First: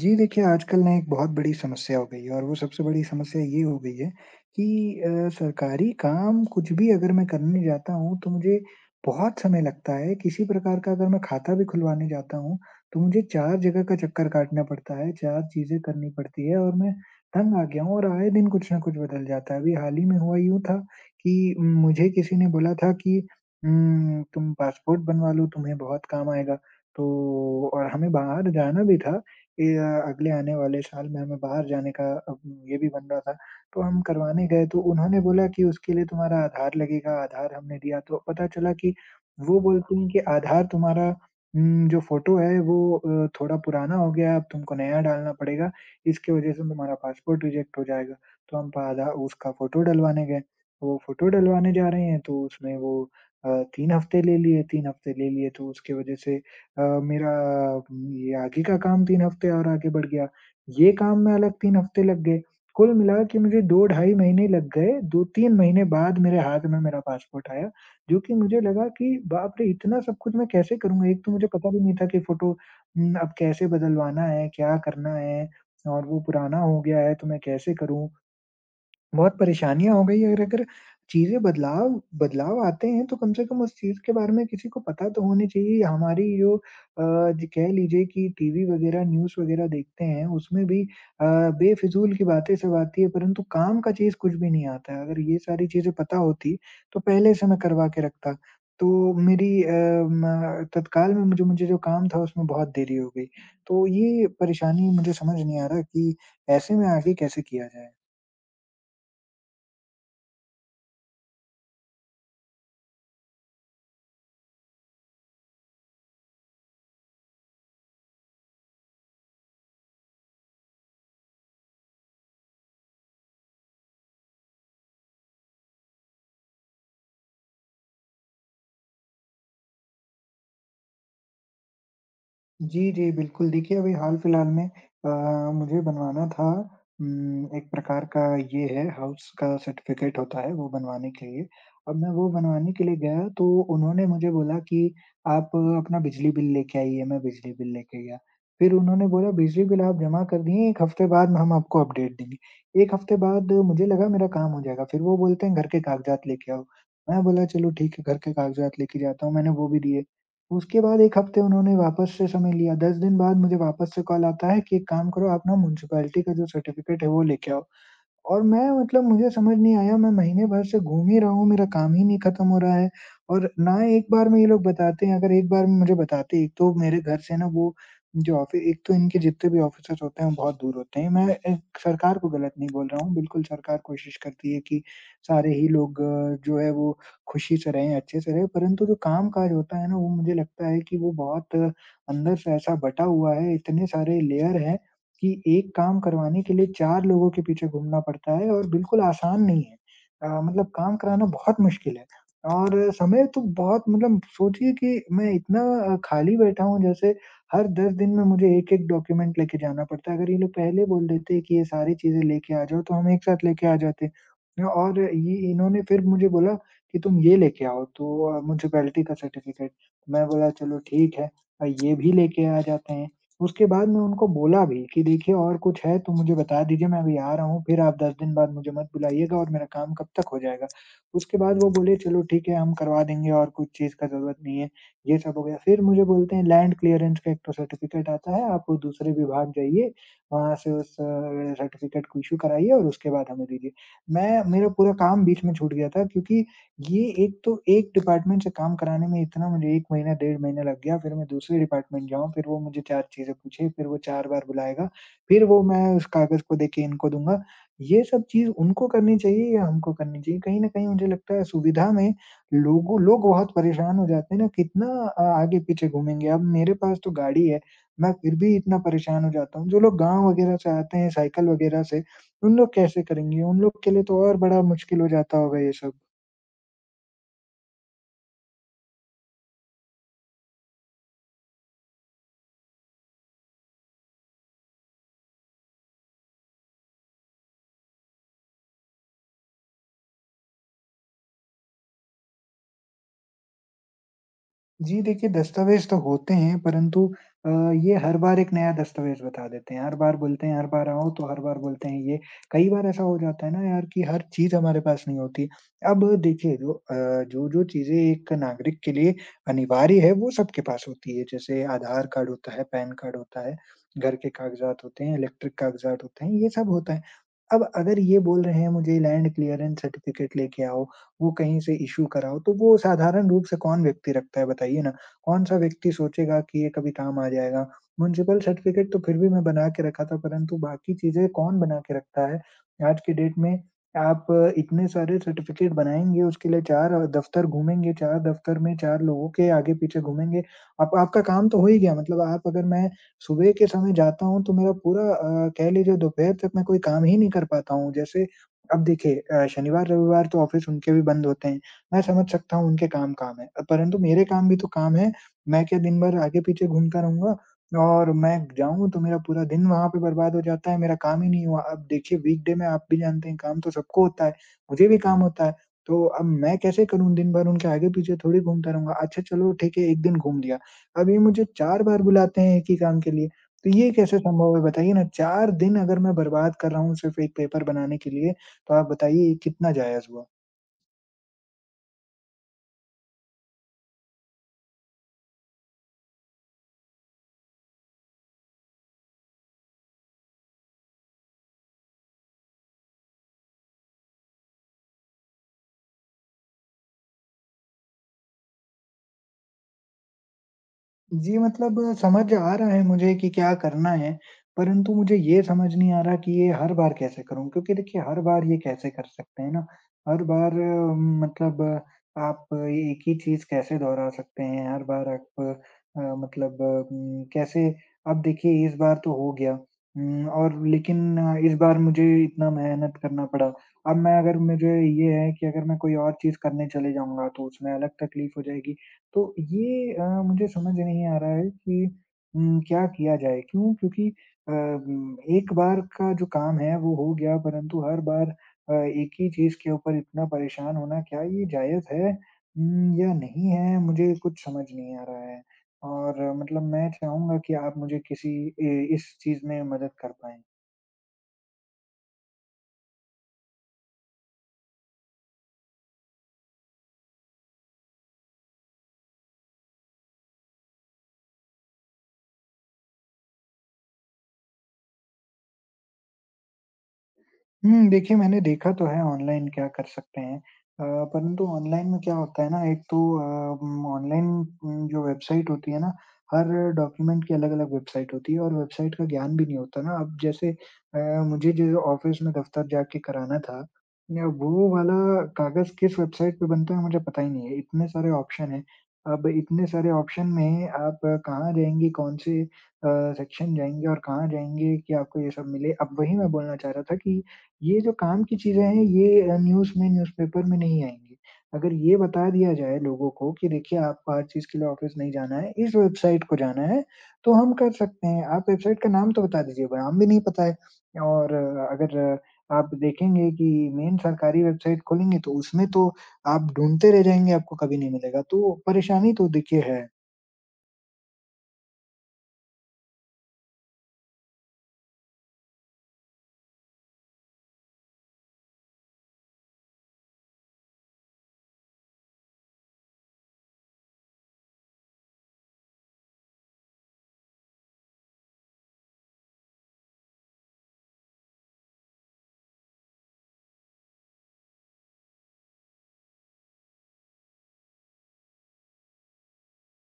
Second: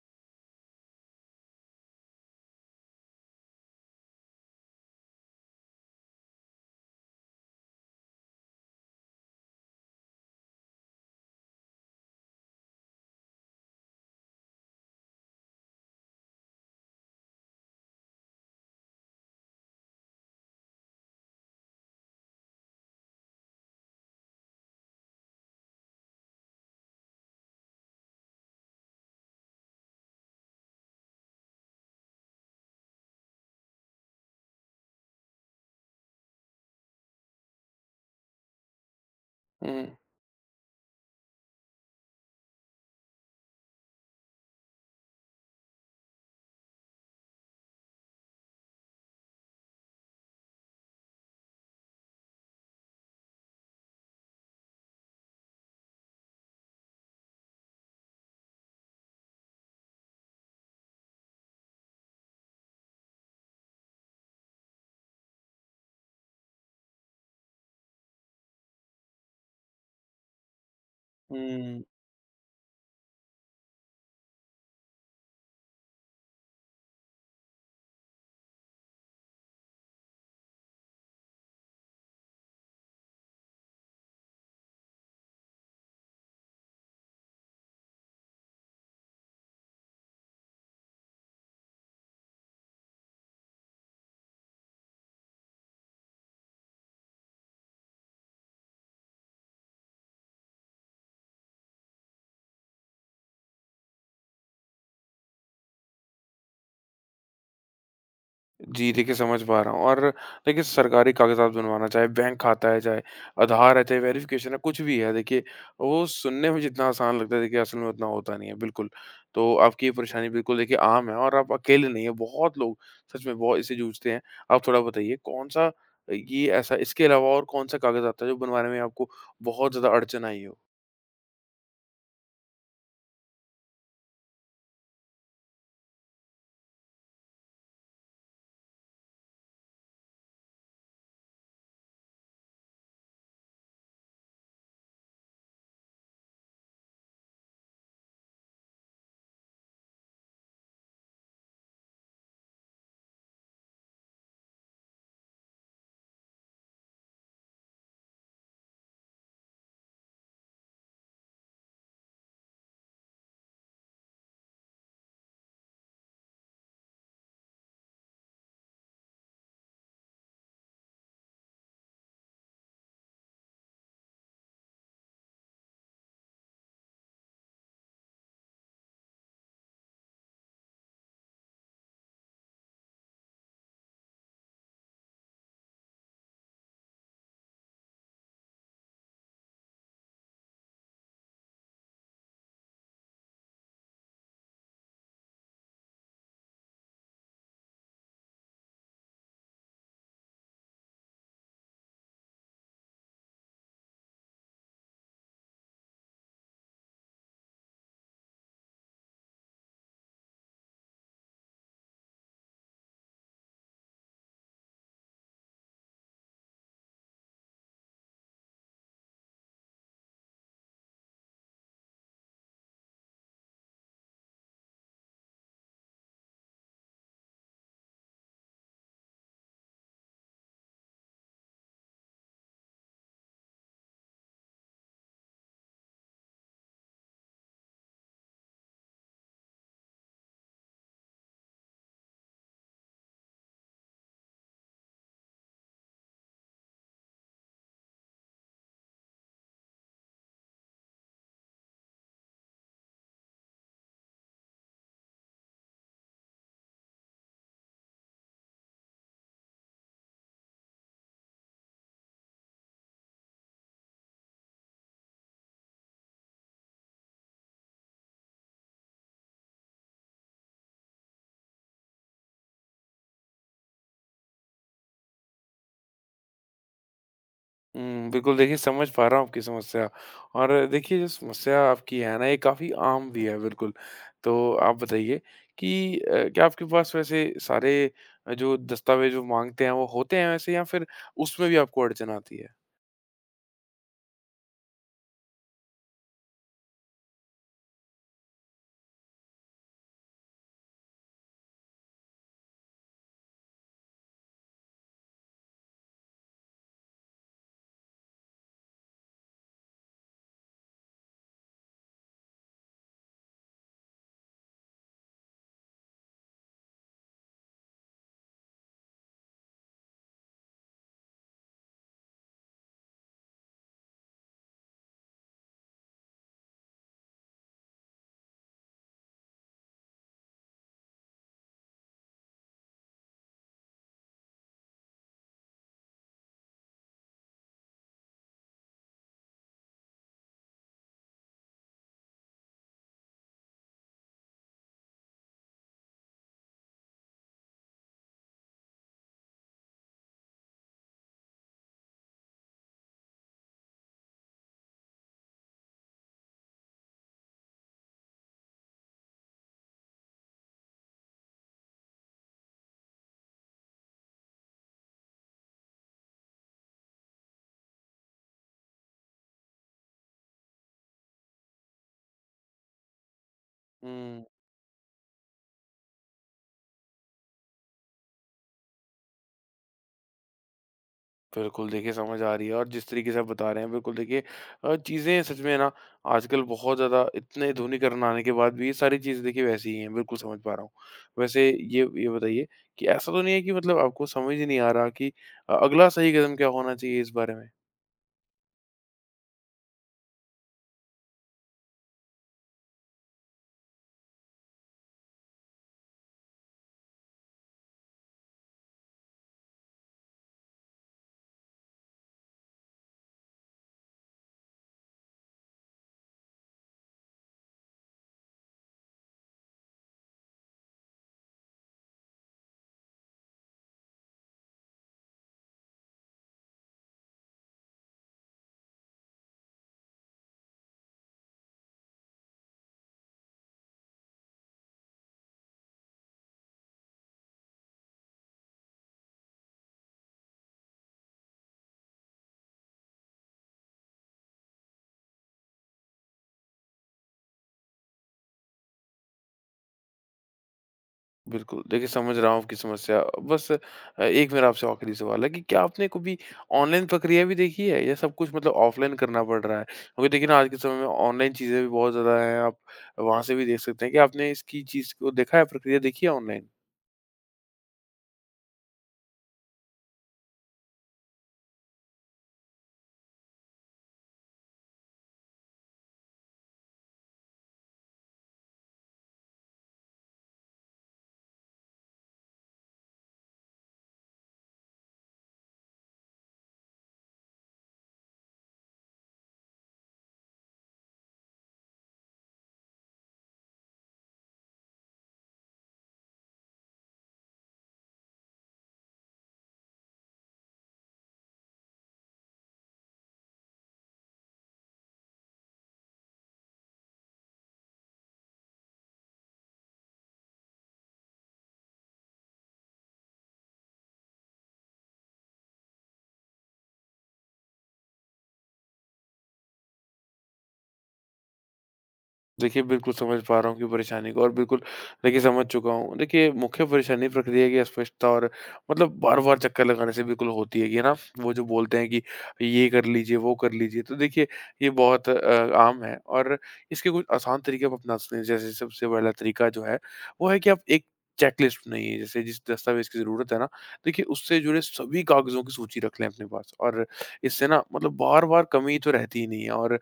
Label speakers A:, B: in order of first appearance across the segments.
A: जी, देखिए आजकल ना एक बहुत बड़ी समस्या हो गई है और वो सबसे बड़ी समस्या ये हो गई है कि सरकारी काम कुछ भी अगर मैं करने जाता हूँ, तो मुझे बहुत समय लगता है। किसी प्रकार का अगर मैं खाता भी खुलवाने जाता हूँ, तो मुझे 4 जगह का चक्कर काटना पड़ता है, 4 चीज़ें करनी पड़ती है और मैं तंग आ गया हूँ और आए दिन कुछ न कुछ बदल जाता है। अभी हाल ही में हुआ यूँ था कि मुझे किसी ने बोला था कि "तुम पासपोर्ट बनवा लो, तुम्हें बहुत काम आएगा।" तो और हमें बाहर जाना भी था, ये अगले आने वाले साल में हमें बाहर जाने का अब ये भी बन रहा था, तो हम करवाने गए तो उन्होंने बोला कि उसके लिए तुम्हारा आधार लगेगा, आधार हमने दिया तो पता चला कि वो
B: हुँ,
A: बोलते हैं कि आधार तुम्हारा जो फ़ोटो है वो थोड़ा पुराना हो गया है, अब तुमको नया डालना पड़ेगा, इसकी वजह से तुम्हारा पासपोर्ट रिजेक्ट हो जाएगा। तो हम आधा उसका फ़ोटो डलवाने गए, वो फ़ोटो डलवाने जा रहे हैं तो उसमें वो अ, 3 हफ्ते ले लिए 3 हफ्ते ले लिए। तो उसकी वजह से मेरा ये आगे का काम 3 हफ्ते और आगे बढ़ गया, ये काम में अलग 3 हफ्ते लग गए। कुल मिला के मुझे 2 ढाई महीने लग गए, 2-3 महीने बाद मेरे हाथ में मेरा पासपोर्ट आया, जो कि मुझे लगा कि बाप रे! इतना सब कुछ मैं कैसे करूँगा? एक तो मुझे पता भी
B: हुँ।
A: नहीं था कि फ़ोटो अब कैसे बदलवाना है, क्या करना है और वो पुराना हो गया है तो मैं कैसे करूँ? बहुत परेशानियाँ हो गई और अगर चीज़ें बदलाव बदलाव आते हैं तो कम से कम उस चीज़ के बारे में किसी को पता तो होनी चाहिए। हमारी जो ज कह लीजिए कि टीवी वगैरह न्यूज़ वगैरह देखते हैं उसमें भी बेफ़िज़ूल की बातें सब आती है परंतु काम का चीज़ कुछ भी नहीं आता है। अगर ये सारी चीज़ें पता होती तो पहले से मैं करवा के रखता। तो मेरी म तत्काल में जो मुझे जो काम था उसमें बहुत देरी हो गई। तो ये परेशानी मुझे समझ नहीं आ रहा कि ऐसे में आगे कैसे किया जाए?
B: जी, देखिए समझ पा रहा हूँ और देखिए सरकारी कागज़ात बनवाना, चाहे बैंक खाता है, चाहे आधार है, चाहे वेरिफ़िकेशन है, कुछ भी है देखिए, वो सुनने में जितना आसान लगता है देखिए असल में उतना होता नहीं है, बिल्कुल। तो आपकी ये परेशानी बिल्कुल देखिए आम है और आप अकेले नहीं हैं, बहुत लोग सच में बहुत इससे जूझते हैं। आप थोड़ा बताइए कौन-सा ये ऐसा इसके अलावा और कौन-सा कागज़ आता है जो बनवाने में आपको बहुत ज़्यादा अड़चन आई हो?
A: जी, जी, बिल्कुल। देखिए, अभी हाल-फिलहाल में अ, मुझे बनवाना था एक प्रकार का ये है हाउस का सर्टिफ़िकेट होता है, वो बनवाने के लिए। अब मैं वो बनवाने के लिए गया तो उन्होंने मुझे बोला कि आप अपना बिजली बिल लेके आइए, मैं बिजली बिल लेके गया। फिर उन्होंने बोला बिजली बिल आप जमा कर दिए, 1 हफ्ते बाद हम आपको अपडेट देंगे। 1 हफ्ते बाद मुझे लगा मेरा काम हो जाएगा, फिर वो बोलते हैं घर के कागज़ात लेके आओ। मैं बोला चलो ठीक है, घर के कागज़ात लेके जाता हूँ, मैंने वो भी दिए। उसके बाद 1 हफ्ते उन्होंने वापस से समय लिया, 10 दिन बाद मुझे वापस से कॉल आता है कि एक काम करो आप ना म्युनिसिपैलिटी का जो सर्टिफिकेट है वो लेके आओ। और मैं मतलब मुझे समझ नहीं आया, मैं महीने भर से घूम ही रहा हूँ, मेरा काम ही नहीं खत्म हो रहा है और ना एक बार में ये लोग बताते हैं, अगर एक बार में मुझे बताते, एक तो मेरे घर से ना वो जो ऑफि एक तो इनके जितने भी ऑफ़िसेज़ होते हैं, वो बहुत दूर होते हैं। मैं एक सरकार को गलत नहीं बोल रहा हूँ, बिल्कुल सरकार कोशिश करती है कि सारे ही लोग जो है वो खुशी से रहें, अच्छे से रहें, परंतु जो काम-काज होता है ना, वो मुझे लगता है कि वो बहुत अंदर से ऐसा बँटा हुआ है, इतने सारे लेयर हैं कि एक काम करवाने के लिए 4 लोगों के पीछे घूमना पड़ता है और बिल्कुल आसान नहीं है। मतलब काम कराना बहुत मुश्किल है और समय तो बहुत मतलब सोचिए कि मैं इतना खाली बैठा हूँ जैसे हर 10 दिन में मुझे एक-एक डॉक्यूमेंट लेके जाना पड़ता है। अगर ये लोग पहले बोल देते कि ये सारी चीज़ें लेके आ जाओ तो हम एक साथ लेके आ जाते और ये इन्होंने फिर मुझे बोला कि तुम ये लेके आओ तो म्युनिसिपैलिटी का सर्टिफिकेट। मैं बोला चलो ठीक है ये भी लेके आ जाते हैं। उसके बाद मैं उनको बोला भी कि देखिए और कुछ है तो मुझे बता दीजिए, मैं अभी आ रहा हूँ, फिर आप 10 दिन बाद मुझे मत बुलाइएगा और मेरा काम कब तक हो जाएगा? उसके बाद वो बोले चलो ठीक है हम करवा देंगे और कुछ चीज़ का ज़रूरत नहीं है, ये सब हो गया। फिर मुझे बोलते हैं लैंड क्लीयरेंस का एक तो सर्टिफिकेट आता है, आप वो दूसरे विभाग जाइए, वहाँ से उस सर्टिफिकेट को इश्यू कराइए और उसके बाद हमें दीजिए। मैं मेरा पूरा काम बीच में छूट गया था क्योंकि ये एक तो एक डिपार्टमेंट से काम कराने में इतना मुझे 1 महीना, डेढ़ महीना लग गया, फिर मैं दूसरे डिपार्टमेंट जाऊँ, फिर वो मुझे 4 चीज़ें पूछे, फिर वो 4 बार बुलाएगा, फिर वो मैं उस कागज़ को देके इनको दूँगा। ये सब चीज़ उनको करनी चाहिए या हमको करनी चाहिए? कहीं न कहीं मुझे लगता है सुविधा में लोग बहुत परेशान हो जाते हैं ना, कितना आगे-पीछे घूमेंगे। अब मेरे पास तो गाड़ी है, मैं फिर भी इतना परेशान हो जाता हूँ। जो लोग गाँव वगैरह से आते हैं साइकिल वगैरह से, उन लोग कैसे करेंगे? उन लोग के लिए तो और बड़ा मुश्किल हो जाता होगा ये सब।
B: हुँ, बिल्कुल देखिए समझ पा रहा हूँ आपकी समस्या और देखिए जो समस्या आपकी है ना ये काफ़ी आम भी है बिल्कुल। तो आप बताइए कि क्या आपके पास वैसे सारे जो दस्तावेज़ वो माँगते हैं वो होते हैं वैसे या फिर उसमें भी आपको अड़चन आती है?
A: जी, देखिए दस्तावेज़ तो होते हैं परंतु अ, ये हर बार एक नया दस्तावेज़ बता देते हैं। हर बार बोलते हैं हर बार आओ तो हर बार बोलते हैं ये। कई बार ऐसा हो जाता है ना यार कि हर चीज़ हमारे पास नहीं होती। अब देखिए जो जो-जो चीज़ें एक नागरिक के लिए अनिवार्य है वो सबके पास होती है। जैसे आधार कार्ड होता है, पैन कार्ड होता है, घर के कागज़ात होते हैं, इलेक्ट्रिक कागज़ात होते हैं, ये सब होता है। अब अगर ये बोल रहे हैं मुझे लैंड क्लीयरेंस सर्टिफिकेट लेके आओ वो कहीं से इश्यू कराओ, तो वो साधारण रूप से कौन व्यक्ति रखता है बताइए ना? कौन-सा व्यक्ति सोचेगा कि ये कभी काम आ जाएगा? म्युनिसिपल सर्टिफ़िकेट तो फिर भी मैं बना के रखा था, परंतु बाकी चीज़ें कौन बना के रखता है? आज की डेट में आप इतने सारे सर्टिफ़िकेट बनाएँगे, उसके लिए 4 दफ़्तर घूमेंगे, 4 दफ़्तर में 4 लोगों के आगे-पीछे घूमेंगे। आप आपका काम तो हो ही गया, मतलब आप अगर मैं सुबह के समय जाता हूँ, तो मेरा पूरा कह लीजिए दोपहर तक मैं कोई काम ही नहीं कर पाता हूँ। जैसे अब देखिए शनिवार रविवार तो ऑफ़िस उनके भी बंद होते हैं। मैं समझ सकता हूँ उनके काम काम है, परंतु मेरे काम भी तो काम है। मैं क्या दिन भर आगे पीछे घूमता रहूँगा? और मैं जाऊँ तो मेरा पूरा दिन वहाँ पे बर्बाद हो जाता है, मेरा काम ही नहीं हुआ। अब देखिए वीकडे में आप भी जानते हैं काम तो सबको होता है, मुझे भी काम होता है। तो अब मैं कैसे करूँ दिन भर उनके आगे पीछे थोड़ी घूमता रहूँगा। अच्छा चलो ठीक है 1 दिन घूम लिया, अब ये मुझे 4 बार बुलाते हैं एक ही काम के लिए, तो ये कैसे
B: हुँ।
A: संभव है बताइए ना? 4 दिन अगर मैं बर्बाद कर रहा हूँ सिर्फ़ एक पेपर बनाने के लिए, तो आप बताइए ये कितना जायज़ हुआ?
B: बिल्कुल, देखिए समझ आ रही है और जिस तरीके से आप बता रहे हैं बिल्कुल देखिए चीज़ें सच में ना आजकल बहुत ज़्यादा इतने आधुनिकरण आने के बाद भी ये सारी चीज़ें देखिए वैसी ही हैं, बिल्कुल समझ पा रहा हूँ। वैसे ये बताइए कि ऐसा तो नहीं है कि मतलब आपको समझ ही नहीं आ रहा कि अगला सही कदम क्या होना चाहिए इस बारे में?
A: जी, मतलब समझ आ रहा है मुझे कि क्या करना है, परंतु मुझे ये समझ नहीं आ रहा कि ये हर बार कैसे करूँ? क्योंकि देखिए हर बार ये कैसे कर सकते हैं ना, हर बार मतलब आप ये एक ही चीज़ कैसे दोहरा सकते हैं? हर बार आप मतलब कैसे अब देखिए इस बार तो हो गया और लेकिन इस बार मुझे इतना मेहनत करना पड़ा। अब मैं अगर मुझे ये है कि अगर मैं कोई और चीज़ करने चले जाऊँगा तो उसमें अलग तकलीफ़ हो जाएगी। तो ये मुझे समझ नहीं आ रहा है कि क्या किया जाए? क्यों? क्योंकि एक बार का जो काम है वो हो गया परंतु हर बार एक ही चीज़ के ऊपर इतना परेशान होना क्या ये जायज़ है या नहीं है? मुझे कुछ समझ नहीं आ रहा है। और मतलब मैं चाहूँगा कि आप मुझे किसी ए इस चीज़ में मदद कर पाएँ।
B: बिल्कुल, देखिए समझ रहा हूँ आपकी समस्या। बस एक मेरा आपसे आखिरी सवाल है कि क्या आपने कभी ऑनलाइन प्रक्रिया भी देखी है या सब कुछ मतलब ऑफ़लाइन करना पड़ रहा है? क्योंकि देखिए ना आज के समय में ऑनलाइन चीज़ें भी बहुत ज़्यादा हैं, आप वहाँ से भी देख सकते हैं। क्या आपने इसकी चीज़ को देखा है, प्रक्रिया देखी है ऑनलाइन?
A: हुँ, देखिए मैंने देखा तो है ऑनलाइन क्या कर सकते हैं। परंतु ऑनलाइन में क्या होता है ना एक तो ऑनलाइन जो वेबसाइट होती है ना, हर डॉक्यूमेंट की अलग-अलग वेबसाइट होती है और वेबसाइट का ज्ञान भी नहीं होता ना। अब जैसे अ, मुझे जो ऑफ़िस में दफ़्तर जाके कराना था, न वो वाला कागज़ किस वेबसाइट पे बनता है मुझे पता ही नहीं है। इतने सारे ऑप्शन हैं, अब इतने सारे ऑप्शन में आप कहाँ जाएँगे, कौन से अ, सेक्शन जाएँगे और कहाँ जाएँगे कि आपको ये सब मिले। अब वही मैं बोलना चाह रहा था कि ये जो काम की चीज़ें हैं ये न्यूज़ में न्यूज़पेपर में नहीं आएँगी। अगर ये बता दिया जाए लोगों को कि देखिए आपको हर चीज़ के लिए ऑफ़िस नहीं जाना है, इस वेबसाइट को जाना है, तो हम कर सकते हैं। आप वेबसाइट का नाम तो बता दीजिए, नाम भी नहीं पता है और अ, अगर अ, आप देखेंगे कि मेन सरकारी वेबसाइट खोलेंगे तो उसमें तो आप ढूँढते रह जाएँगे, आपको कभी नहीं मिलेगा। तो परेशानी तो देखिए है।
B: देखिए, बिल्कुल समझ पा रहा हूँ आपकी परेशानी को और बिल्कुल देखिए समझ चुका हूँ। देखिए, मुख्य परेशानी प्रक्रिया की अस्पष्टता और मतलब बार-बार चक्कर लगाने से बिल्कुल होती है कि है ना, वो जो बोलते हैं कि ये कर लीजिए, वो कर लीजिए। तो देखिए, ये बहुत आम है और इसके कुछ आसान तरीके आप अपना सकते हैं। जैसे सबसे पहला तरीका जो है, वो है कि आप एक चेकलिस्ट बनाइए। जैसे जिस दस्तावेज़ की ज़रूरत है ना, देखिए उससे जुड़े सभी कागज़ों की सूची रख लें अपने पास और इससे ना मतलब बार-बार कमी तो रहती ही नहीं है और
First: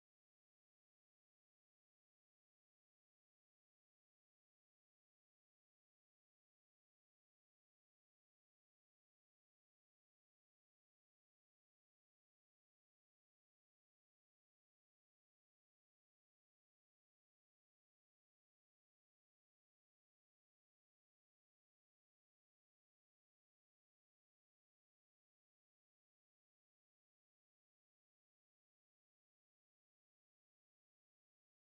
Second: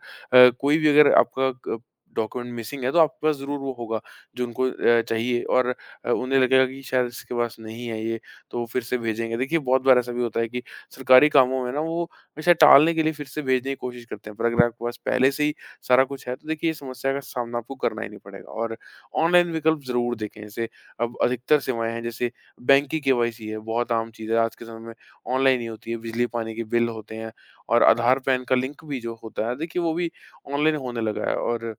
B: कोई भी अगर आपका क डॉक्यूमेंट मिसिंग है तो आपके पास ज़रूर वो होगा जो उनको चाहिए और उन्हें लगेगा कि शायद इसके पास नहीं है, ये तो वो फिर से भेजेंगे। देखिए बहुत बार ऐसा भी होता है कि सरकारी कामों में ना वो हमेशा टालने के लिए फिर से भेजने की कोशिश करते हैं, पर अगर आपके पास पहले से ही सारा कुछ है तो देखिए ये समस्या का सामना आपको करना ही नहीं पड़ेगा। और ऑनलाइन विकल्प ज़रूर देखें। जैसे अब अधिकतर सेवाएँ हैं, जैसे बैंक की केवाईसी है, बहुत आम चीज़ है आज के समय में, ऑनलाइन ही होती है, बिजली पानी के बिल होते हैं और आधार पैन का लिंक भी जो होता है देखिए वो भी ऑनलाइन होने लगा है। और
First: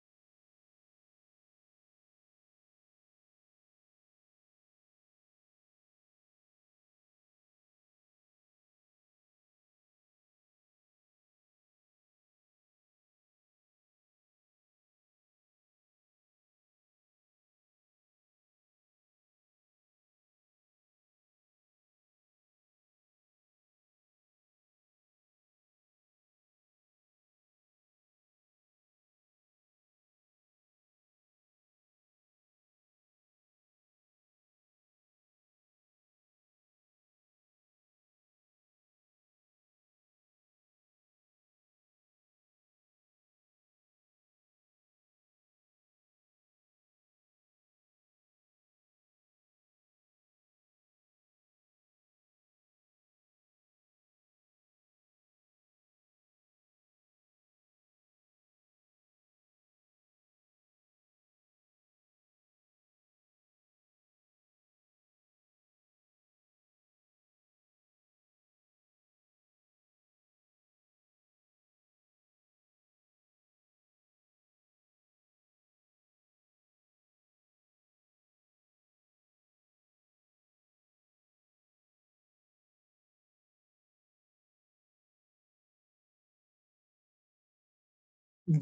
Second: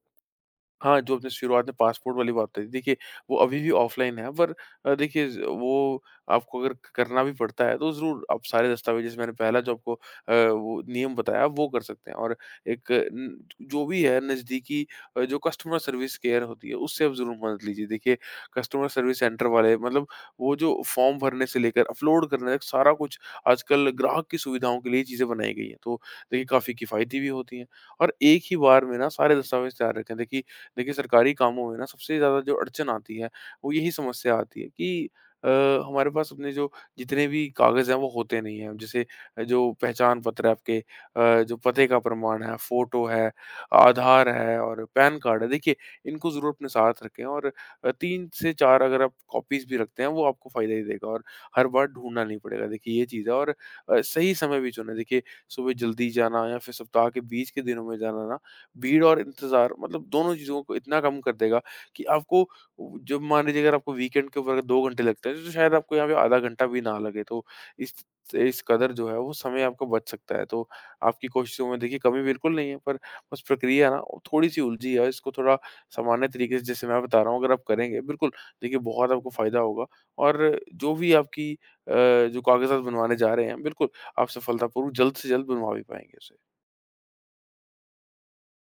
B: हाँ, जो आपने शुरुआत में पासपोर्ट वाली बात बताई, देखिए वो अभी भी ऑफ़लाइन है, पर देखिए ज़ वो आपको अगर करना भी पड़ता है तो ज़रूर आप सारे दस्तावेज़ जैसे मैंने पहला जो आपको वो नियम बताया वो कर सकते हैं। और एक न जो भी है नज़दीकी जो कस्टमर सर्विस केयर होती है उससे आप ज़रूर मदद लीजिए। देखिए कस्टमर सर्विस सेंटर वाले मतलब वो जो फ़ॉर्म भरने से लेकर अपलोड करने तक सारा कुछ आजकल ग्राहक की सुविधाओं के लिए ही चीज़ें बनाई गई हैं। तो देखिए काफ़ी किफ़ायती भी होती हैं, और एक ही बार में ना सारे दस्तावेज़ तैयार रखें। देखिए देखिए सरकारी कामों में ना सबसे ज़्यादा जो अड़चन आती है वो यही समस्या आती है कि अ, हमारे पास अपने जो जितने भी कागज़ हैं वो होते नहीं हैं। जैसे जो पहचान पत्र है आपके, जो पते का प्रमाण है, फ़ोटो है, आधार है और पैन कार्ड है। देखिए इनको ज़रूर अपने साथ रखें, और 3 से 4 अगर आप कॉपीज़ भी रखते हैं वो आपको फ़ायदा ही देगा और हर बार ढूँढना नहीं पड़ेगा। देखिए ये चीज़ है, और सही समय भी चुनें। देखिए सुबह जल्दी जाना या फिर सप्ताह के बीच के दिनों में जाना ना भीड़ और इंतज़ार, मतलब दोनों चीज़ों को इतना कम कर देगा कि आपको, जब मान लीजिए अगर आपको वीकेंड के ऊपर अगर 2 घंटे लगते हैं, तो शायद आपको यहाँ पे आधा घंटा भी ना लगे। तो इस इस कदर जो है वो समय आपका बच सकता है। तो आपकी कोशिशों में देखिए कमी बिल्कुल नहीं है, पर बस प्रक्रिया ना वो थोड़ी-सी उलझी है। और इसको थोड़ा सामान्य तरीके से जैसे मैं बता रहा हूँ अगर आप करेंगे, बिल्कुल देखिए बहुत आपको फ़ायदा होगा, और जो भी आपकी अ, जो कागज़ात बनवाने जा रहे हैं बिल्कुल आप सफलतापूर्वक जल्द से जल्द बनवा भी पाएँगे उसे।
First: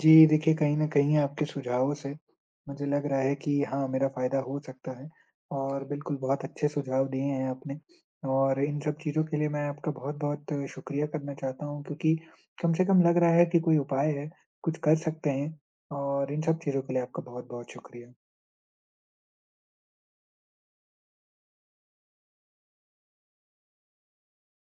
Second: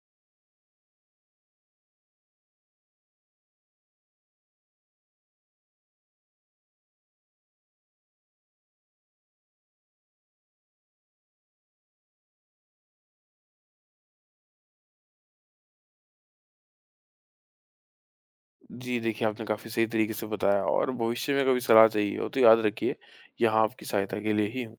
A: जी, देखिए कहीं न कहीं आपके सुझावों से मुझे लग रहा है कि हाँ, मेरा फ़ायदा हो सकता है और बिल्कुल बहुत अच्छे सुझाव दिए हैं आपने और इन सब चीज़ों के लिए मैं आपका बहुत-बहुत शुक्रिया करना चाहता हूँ क्योंकि कम से कम लग रहा है कि कोई उपाय है, कुछ कर सकते हैं और इन सब चीज़ों के लिए आपका बहुत-बहुत शुक्रिया।
B: जी, देखिए आपने काफ़ी सही तरीके से बताया, और भविष्य में कभी सलाह चाहिए हो तो याद रखिए, यहाँ आपकी सहायता के लिए ही हूँ।